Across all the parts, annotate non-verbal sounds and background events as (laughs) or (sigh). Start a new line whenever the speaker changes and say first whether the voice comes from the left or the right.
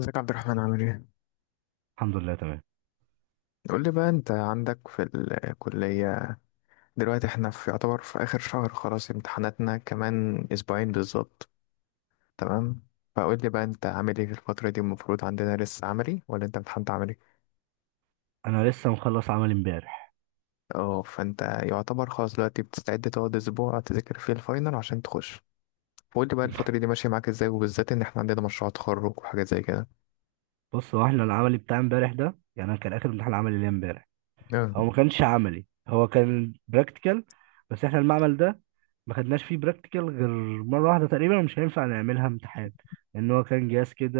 left: ازيك يا عبد الرحمن؟ عامل ايه؟
right: الحمد لله تمام.
left: قول لي بقى، انت عندك في الكلية دلوقتي احنا في يعتبر في آخر شهر، خلاص امتحاناتنا كمان أسبوعين بالظبط، تمام؟ فقول لي بقى انت عامل ايه في الفترة دي؟ المفروض عندنا لسه عملي ولا انت امتحنت عملي؟
right: انا لسه مخلص عمل امبارح.
left: اه، فانت يعتبر خلاص دلوقتي بتستعد تقعد أسبوع تذاكر فيه الفاينل عشان تخش. فقول لي بقى الفترة دي ماشية معاك ازاي، وبالذات ان احنا عندنا مشروع تخرج وحاجات زي كده.
right: بص، هو احنا العملي بتاع امبارح ده، يعني انا كان اخر امتحان عملي ليا امبارح. هو
left: اه.
right: ما كانش عملي، هو كان براكتيكال. بس احنا المعمل ده ما خدناش فيه براكتيكال غير مره واحده تقريبا، مش هينفع نعملها امتحان. لان هو كان جهاز كده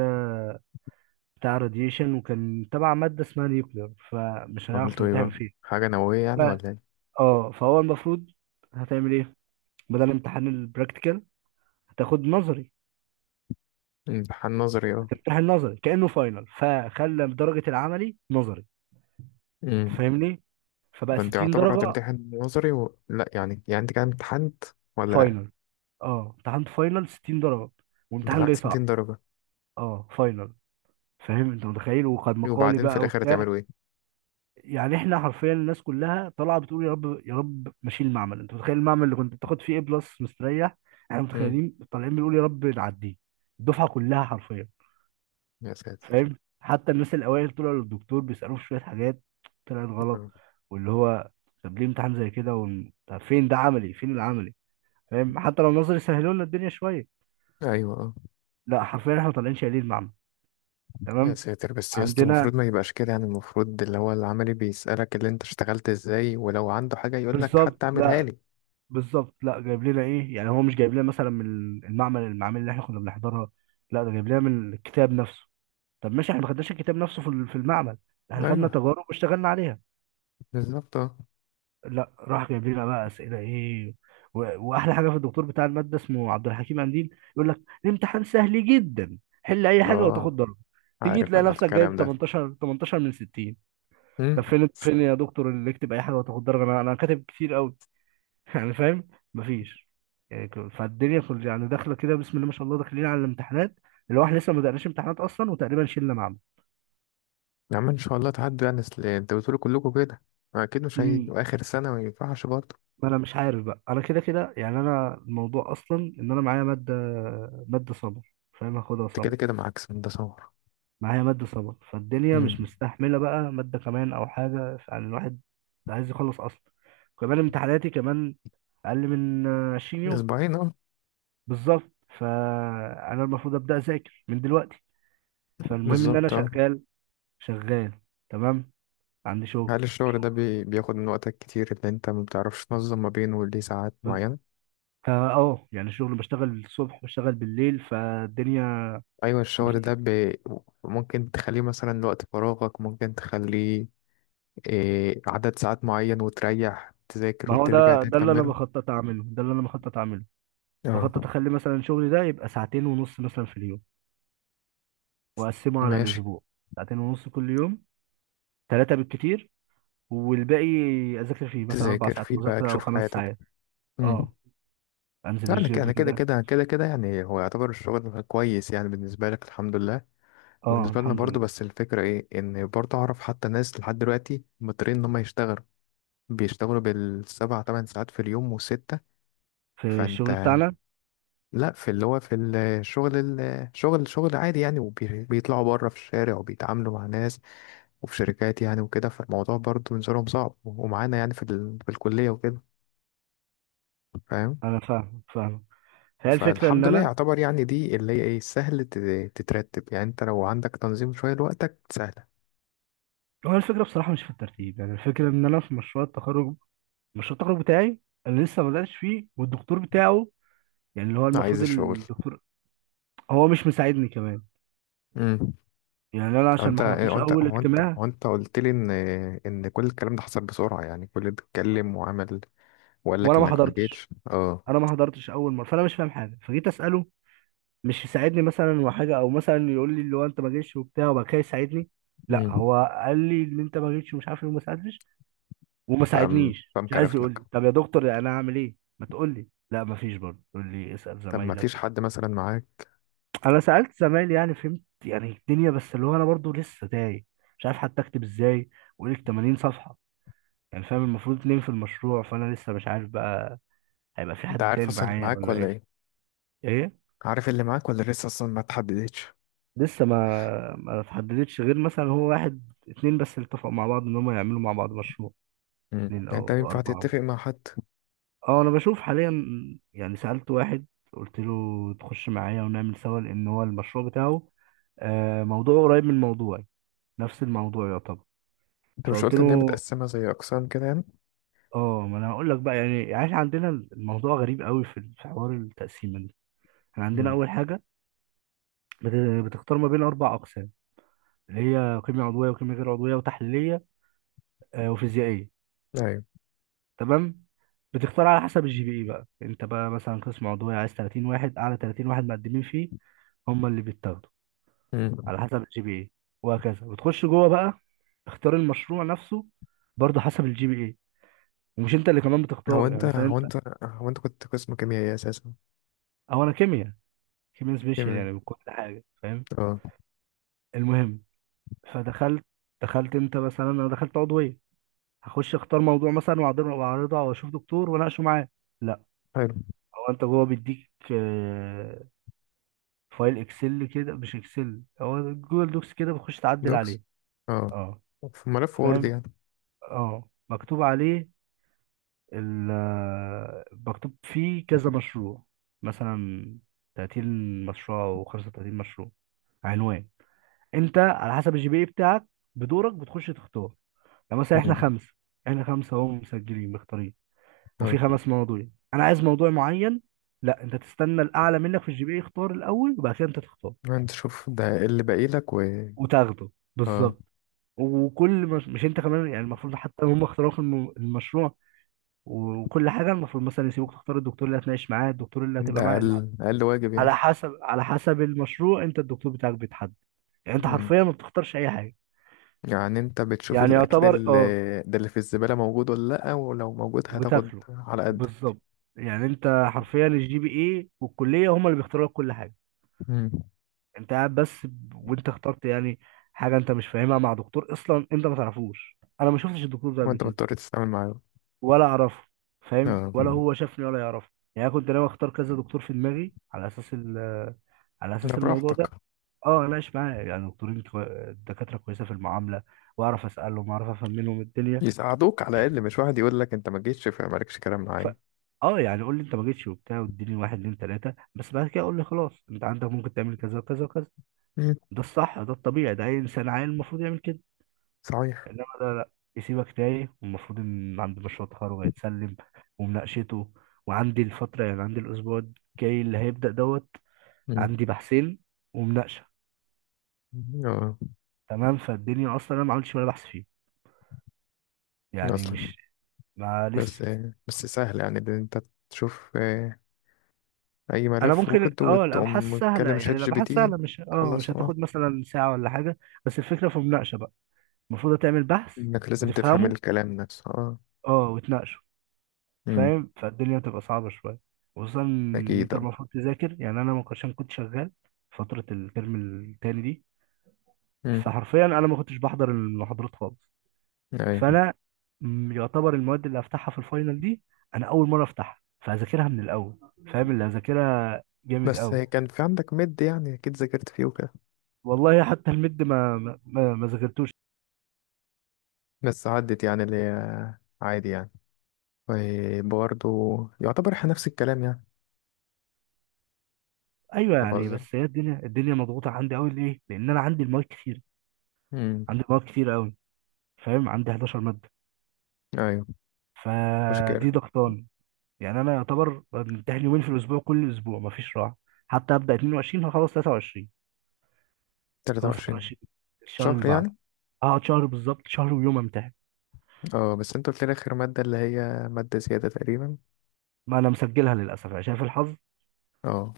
right: بتاع راديشن، وكان تبع ماده اسمها نيوكلير، فمش هنعرف
left: عملتوا ايه
right: نمتحن
left: بقى؟
right: فيه.
left: حاجة نووية
right: ف...
left: يعني ولا ايه؟
right: اه، فهو المفروض هتعمل ايه بدل امتحان البراكتيكال؟ هتاخد نظري.
left: امتحان نظري.
right: هتمتحن نظري كانه فاينل، فخلى درجه العملي نظري.
left: اه،
right: أنت فاهمني؟ فبقى
left: فانت
right: 60
left: يعتبر
right: درجة
left: هتمتحن نظري و... لا يعني يعني انت كده امتحنت ولا لا؟
right: فاينل. اه، امتحنت فاينل 60 درجة،
left: انت
right: وامتحان جاي
left: امتحنت
right: صعب.
left: 200 درجة؟
right: اه فاينل. فاهم؟ انت متخيل وقد مقالي
left: وبعدين في
right: بقى
left: الاخر
right: وبتاع.
left: هتعملوا ايه؟
right: يعني احنا حرفيا الناس كلها طالعه بتقول يا رب يا رب، ماشيين المعمل. انت متخيل المعمل اللي كنت بتاخد فيه ايه بلس مستريح، احنا
left: امم.
right: متخيلين طالعين بنقول يا رب نعديه. الدفعه كلها حرفيا.
left: يا ساتر.
right: فاهم؟ حتى الناس الاوائل طلعوا للدكتور بيسالوه في شويه حاجات طلعت غلط.
left: آه.
right: واللي هو طب ليه امتحان زي كده، طب فين ده عملي؟ فين العملي؟ فاهم؟ حتى لو النظر يسهلوا لنا الدنيا شويه،
left: ايوه، اه.
right: لا، حرفيا احنا طالعين شايلين المعنى.
left: يا
right: تمام؟
left: ساتر، بس يا اسطى
right: عندنا
left: المفروض ما يبقاش كده يعني. المفروض اللي هو العملي بيسألك اللي انت اشتغلت ازاي، ولو عنده حاجة يقول لك
right: بالظبط
left: حتى اعملها
right: لا،
left: لي.
right: بالظبط لا، جايب لنا ايه يعني؟ هو مش جايب لنا مثلا من المعمل، المعامل اللي احنا كنا بنحضرها، لا، ده جايب لنا من الكتاب نفسه. طب ماشي، احنا ما خدناش الكتاب نفسه في في المعمل، احنا خدنا
left: ايوه،
right: تجارب واشتغلنا عليها.
left: بالظبط اه.
right: لا، راح جايب لنا بقى اسئله ايه. واحلى حاجه في الدكتور بتاع الماده، اسمه عبد الحكيم قنديل، يقول لك الامتحان سهل جدا، حل اي حاجه وتاخد
left: اه،
right: درجه. تيجي
left: عارف
right: تلاقي
left: انا
right: نفسك جايب
left: الكلام ده.
right: 18 18 من 60.
left: امم.
right: طب فين فين يا دكتور اللي يكتب اي حاجه وتاخد درجه؟ انا كاتب كتير قوي (laughs) يعني فاهم؟ مفيش. يعني فالدنيا كل يعني داخله كده بسم الله ما شاء الله، داخلين على الامتحانات. اللي هو احنا لسه ما بدأناش امتحانات اصلا، وتقريبا شلنا معمل.
left: يا عم ان شاء الله تعدوا يعني، اصل انتوا بتقولوا كلكم كده. اكيد مش هي
right: امم.
left: واخر سنة ما ينفعش برضه.
right: ما انا مش عارف بقى، انا كده كده يعني، انا الموضوع اصلا ان انا معايا ماده، ماده سمر. فاهم؟ هاخدها
left: انت
right: سمر.
left: كده كده معاك سنة ده صور.
right: معايا ماده سمر، فالدنيا مش
left: امم.
right: مستحمله بقى ماده كمان او حاجه، يعني الواحد ده عايز يخلص اصلا. كمان امتحاناتي كمان اقل من 20 يوم
left: اسبوعين. آه.
right: بالظبط. فانا المفروض ابدا اذاكر من دلوقتي. فالمهم ان انا
left: بالظبط اه.
right: شغال شغال. تمام؟ عندي شغل.
left: هل الشغل ده بياخد من وقتك كتير؟ اللي انت ما بتعرفش تنظم ما بينه ليه ساعات
right: ب-
left: معينة؟
right: فا اه، يعني الشغل بشتغل الصبح بشتغل بالليل، فالدنيا
left: ايوه، الشغل ده
right: مفيش.
left: ممكن تخليه مثلا وقت فراغك؟ ممكن تخليه عدد ساعات معين وتريح، تذاكر،
right: ما هو
left: وترجع
right: ده
left: تاني
right: ده اللي انا
left: تكمله.
right: بخطط اعمله، ده اللي انا بخطط اعمله.
left: اه،
right: بخطط اخلي مثلا شغلي ده يبقى ساعتين ونص مثلا في اليوم، واقسمه على
left: ماشي.
right: الاسبوع. ساعتين ونص كل يوم، ثلاثة بالكتير، والباقي اذاكر فيه مثلا اربع
left: تذاكر
right: ساعات
left: فيه بقى،
right: مذاكرة او
left: تشوف
right: خمس
left: حياتك.
right: ساعات.
left: امم.
right: اه، انزل
left: انا ك-
right: الجيم
left: انا كده
right: كده.
left: كده كده كده يعني، هو يعتبر الشغل كويس يعني بالنسبه لك، الحمد لله.
right: اه
left: وبالنسبه لنا
right: الحمد
left: برضو.
right: لله،
left: بس الفكره ايه؟ ان برضو اعرف حتى ناس لحد دلوقتي مضطرين ان هم يشتغلوا، بيشتغلوا بالـ7 تمن ساعات في اليوم، وستة.
right: في
left: فانت،
right: الشغل بتاعنا.
left: لا، في اللي هو في الشغل، الشغل شغل عادي يعني، وبيطلعوا بره في الشارع وبيتعاملوا مع ناس وفي شركات يعني وكده. فالموضوع برضه بالنسبة لهم صعب، ومعانا يعني في الكلية وكده، فاهم؟
right: انا فاهم فاهم. فهي الفكره ان
left: فالحمد لله
right: انا،
left: يعتبر يعني دي اللي هي ايه، سهل تترتب يعني. انت لو عندك تنظيم شوية لوقتك سهلة.
right: هو الفكره بصراحه مش في الترتيب، يعني الفكره ان انا في مشروع التخرج، مشروع التخرج بتاعي اللي لسه ما بداتش فيه، والدكتور بتاعه، يعني اللي هو
left: عايز
right: المفروض
left: الشغل.
right: الدكتور، هو مش مساعدني كمان.
left: امم.
right: يعني انا
left: هو
right: عشان
left: انت
right: ما حضرتوش
left: هو انت
right: اول
left: هو انت
right: اجتماع،
left: هو انت قلت لي ان كل الكلام ده حصل بسرعة يعني، كل اللي اتكلم وعمل وقال لك
right: وانا ما
left: انك ما
right: حضرتش،
left: جيتش. اه.
right: انا ما حضرتش اول مره، فانا مش فاهم حاجه، فجيت اساله. مش يساعدني مثلا وحاجه، او مثلا يقول لي اللي هو انت ما جيتش وبتاع وبعد كده يساعدني، لا،
left: مم.
right: هو قال لي ان انت ما جيتش ومش عارف ايه وما ساعدتش وما
left: فقام
right: ساعدنيش.
left: فقام
right: مش عايز
left: كرف
right: يقول
left: لك.
right: لي طب يا دكتور انا اعمل ايه؟ ما تقول لي لا، ما فيش، برضه يقول لي اسال
left: طب ما فيش
right: زمايلك
left: حد مثلا معاك؟
right: انا سالت زمايلي يعني، فهمت يعني الدنيا، بس اللي هو انا برضه لسه تايه، مش عارف حتى اكتب ازاي. واقول لك 80 صفحه يعني، فاهم؟ المفروض اتنين في المشروع، فانا لسه مش عارف بقى هيبقى في
left: انت
right: حد
left: عارف
right: تاني
left: اصلا اللي
right: معايا
left: معاك
right: ولا
left: ولا
right: ايه.
left: ايه؟
right: ايه
left: عارف اللي معاك، ولا لسه اصلا ما تحددتش؟
right: لسه ما اتحددتش، غير مثلا هو واحد اتنين بس اللي اتفقوا مع بعض ان هم يعملوا مع بعض مشروع.
left: مم. يعني
right: اتنين
left: انت
right: او
left: ينفع
right: اربعه.
left: تتفق مع حد.
right: اه، انا بشوف حاليا. يعني سألت واحد، قلت له تخش معايا ونعمل سوا، لان هو المشروع بتاعه، آه، موضوعه قريب من موضوعي. نفس الموضوع يعتبر.
left: انت مش
right: فقلت
left: قلت ان هي
right: له
left: متقسمه زي اقسام كده يعني؟
right: اه، ما انا هقول لك بقى يعني، يعني احنا عندنا الموضوع غريب قوي في حوار التقسيمه دي. احنا عندنا
left: مم.
right: اول حاجه بتختار ما بين اربع اقسام، اللي هي كيمياء عضويه وكيمياء غير عضويه وتحليليه، آه، وفيزيائيه.
left: ايوه.
right: تمام. بتختار على حسب الجي بي اي. بقى انت بقى مثلا قسم عضويه عايز 30 واحد، اعلى 30 واحد مقدمين فيه هم اللي بيتاخدوا،
left: مم.
right: على حسب الجي بي اي. وهكذا. وتخش جوه بقى، اختار المشروع نفسه، برضه حسب الجي بي اي، ومش انت اللي كمان
left: هو
right: بتختاره. يعني
left: انت
right: مثلا
left: هو
right: انت،
left: انت هو انت كنت قسم كيميائي اساسا؟
right: او انا كيمياء، كيمياء سبيشال
left: كيميائي.
right: يعني من كل حاجه، فاهم؟
left: اه.
right: المهم، فدخلت، دخلت انت مثلا، انا دخلت عضويه، هخش اختار موضوع مثلا واعرضه واعرضه واشوف دكتور واناقشه معاه. لا،
left: حلو.
right: هو انت جوه بيديك آه، فايل اكسل كده، مش اكسل، هو جوجل دوكس كده، بتخش تعدل
left: دوكس.
right: عليه.
left: اه،
right: اه
left: في ملف وورد
right: فاهم.
left: يعني.
right: اه، مكتوب عليه، مكتوب فيه كذا مشروع، مثلا 30 مشروع او 35 مشروع، عنوان، انت على حسب الجي بي اي بتاعك بدورك بتخش تختار. يعني مثلا احنا
left: مم.
right: خمسه، احنا خمسه اهو مسجلين مختارين، وفي
left: اه،
right: خمس مواضيع. انا عايز موضوع معين، لا، انت تستنى الاعلى منك في الجي بي اي يختار الاول، وبعد كده انت تختار
left: انت شوف ده اللي باقي لك. و
right: وتاخده.
left: اه،
right: بالظبط. وكل مش انت كمان يعني، المفروض حتى هم اختاروا في المشروع وكل حاجه. المفروض مثلا يسيبوك تختار الدكتور اللي هتناقش معاه، الدكتور اللي
left: ده
right: هتبقى معاه، لا،
left: اقل اقل واجب يعني.
right: على حسب على حسب المشروع انت الدكتور بتاعك بيتحدد. يعني انت
left: مم.
right: حرفيا ما بتختارش اي حاجه.
left: يعني انت بتشوف
right: يعني
left: الاكل
right: يعتبر
left: اللي
right: اه.
left: ده اللي في الزبالة موجود ولا لأ، ولو موجود هتاخد
right: وتاكله.
left: على قدك.
right: بالظبط. يعني انت حرفيا الجي بي اي والكليه هم اللي بيختاروا لك كل حاجه.
left: مم.
right: انت قاعد بس وانت اخترت يعني حاجه انت مش فاهمها مع دكتور اصلا انت ما تعرفوش. انا ما شفتش الدكتور ده قبل
left: وانت
right: كده
left: مضطر تتعامل معاه.
right: ولا اعرفه، فاهم؟
left: اه،
right: ولا هو شافني ولا يعرفه. يعني انا كنت ناوي اختار كذا دكتور في دماغي على اساس
left: ده
right: الموضوع
left: براحتك.
right: ده. اه اناقش معاه، يعني دكاتره كويسه في المعامله، واعرف اسالهم واعرف افهم منهم الدنيا.
left: يساعدوك على الاقل، مش واحد يقول لك انت ما جيتش فمالكش كلام
right: ف
left: معايا.
right: اه، يعني قول لي انت ما جيتش وبتاع واديني واحد اتنين تلاته، بس بعد كده قول لي خلاص، انت عندك ممكن تعمل كذا وكذا وكذا.
left: مم.
right: ده الصح، ده الطبيعي، ده اي انسان عاقل المفروض يعمل كده.
left: صحيح.
right: انما ده لا، يسيبك تايه. والمفروض ان عندي مشروع تخرج هيتسلم ومناقشته، وعندي الفترة، يعني عندي الأسبوع الجاي اللي هيبدأ دوت،
left: مم.
right: عندي بحثين ومناقشة.
left: اه،
right: تمام؟ فالدنيا أصلا أنا ما عملتش ولا بحث فيه. يعني
left: اصلا.
right: مش ما
left: بس،
right: لسه.
left: سهل يعني، ان انت تشوف اي
right: أنا
left: ملف
right: ممكن،
left: وورد
right: أه الأبحاث
left: وتقوم
right: سهلة
left: تكلم شات
right: يعني،
left: جي بي
right: الأبحاث
left: تي،
right: سهلة، مش أه مش
left: تخلصه. اه،
right: هتاخد مثلا ساعة ولا حاجة. بس الفكرة في المناقشة بقى، المفروض تعمل بحث
left: انك لازم تفهم
right: وتفهمه،
left: الكلام نفسه. اه.
right: أه وتناقشه.
left: مم.
right: فاهم؟ فالدنيا بتبقى صعبة شوية، خصوصا إن
left: اكيد
right: أنت
left: اه.
right: المفروض تذاكر. يعني أنا ما كنتش- عشان كنت شغال فترة الترم التاني دي،
left: مم.
right: فحرفيا أنا ما كنتش بحضر المحاضرات خالص.
left: ايوه.
right: فأنا يعتبر المواد اللي هفتحها في الفاينل دي، أنا أول مرة أفتحها، فهذاكرها من الأول، فاهم؟ اللي هذاكرها جامد
left: بس
right: أوي.
left: كان في عندك مد يعني، أكيد ذاكرت فيه وكده.
right: والله حتى المد ما ذاكرتوش.
left: بس عدت يعني، اللي هي عادي يعني. وبرضه يعتبر إحنا نفس الكلام يعني،
right: أيوه
left: فاهم
right: يعني،
left: قصدي؟
right: بس هي الدنيا، الدنيا مضغوطة عندي أوي. ليه؟ لأن أنا عندي المواد كتير،
left: أمم.
right: عندي مواد كتير أوي. فاهم؟ عندي 11 مادة.
left: أيوه. مشكلة.
right: فدي ضغطان. يعني انا يعتبر بمتحن يومين في الاسبوع، كل اسبوع مفيش راحه. حتى ابدا 22 هخلص 23.
left: تلاتة
right: خلاص
left: وعشرين
right: 23 الشهر اللي
left: شهر
right: بعده.
left: يعني.
right: هقعد شهر بالظبط، شهر ويوم امتحن.
left: اه، بس انت قلت لي آخر مادة اللي هي مادة زيادة تقريبا.
right: ما انا مسجلها للاسف عشان في الحظ.
left: اه.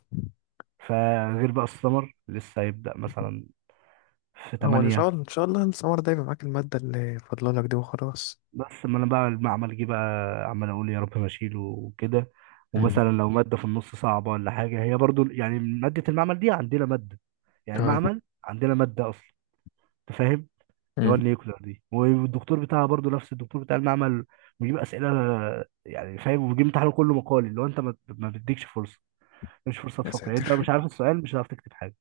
right: فغير بقى السمر لسه هيبدا مثلا في
left: هو إن شاء
right: 8.
left: الله إن شاء الله السمر ده يبقى معاك المادة اللي فاضلالك دي وخلاص.
right: بس ما انا بقى المعمل جه بقى، عمال اقول يا رب ما اشيله وكده.
left: مم.
right: ومثلا لو ماده في النص صعبه ولا حاجه، هي برضو يعني ماده المعمل دي، عندنا ماده، يعني
left: اه.
right: المعمل عندنا ماده اصلا، انت فاهم؟ اللي هو
left: أمم.
right: النيوكلير دي، والدكتور بتاعها برضو نفس الدكتور بتاع المعمل، بيجيب اسئله، يعني فاهم؟ وبيجيب امتحانه كله مقالي، اللي هو انت ما بتديكش فرصه. مش فرصه
left: يا
right: تفكر، يعني انت لو مش
left: ساتر.
right: عارف السؤال مش هتعرف تكتب حاجه.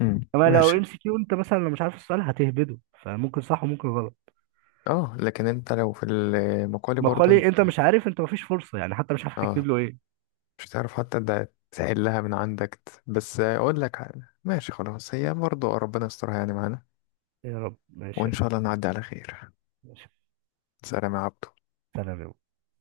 left: أمم،
right: اما لو ام
left: ماشي.
right: سي كيو، انت مثلا لو مش عارف السؤال هتهبده، فممكن صح وممكن غلط.
left: اه، لكن انت لو في المقالي برضه
right: مقالي
left: انت،
right: انت مش عارف، انت مفيش فرصه، يعني حتى مش عارف
left: اه،
right: تكتب له ايه.
left: مش هتعرف. حتى ده تحلها من عندك بس اقول لك حاجة. ماشي، خلاص، هي برضه ربنا يسترها يعني معانا،
right: يا رب ماشي
left: وان
right: يا رب.
left: شاء الله نعدي على خير.
right: ماشي.
left: سلام يا عبدو.
right: سلام يا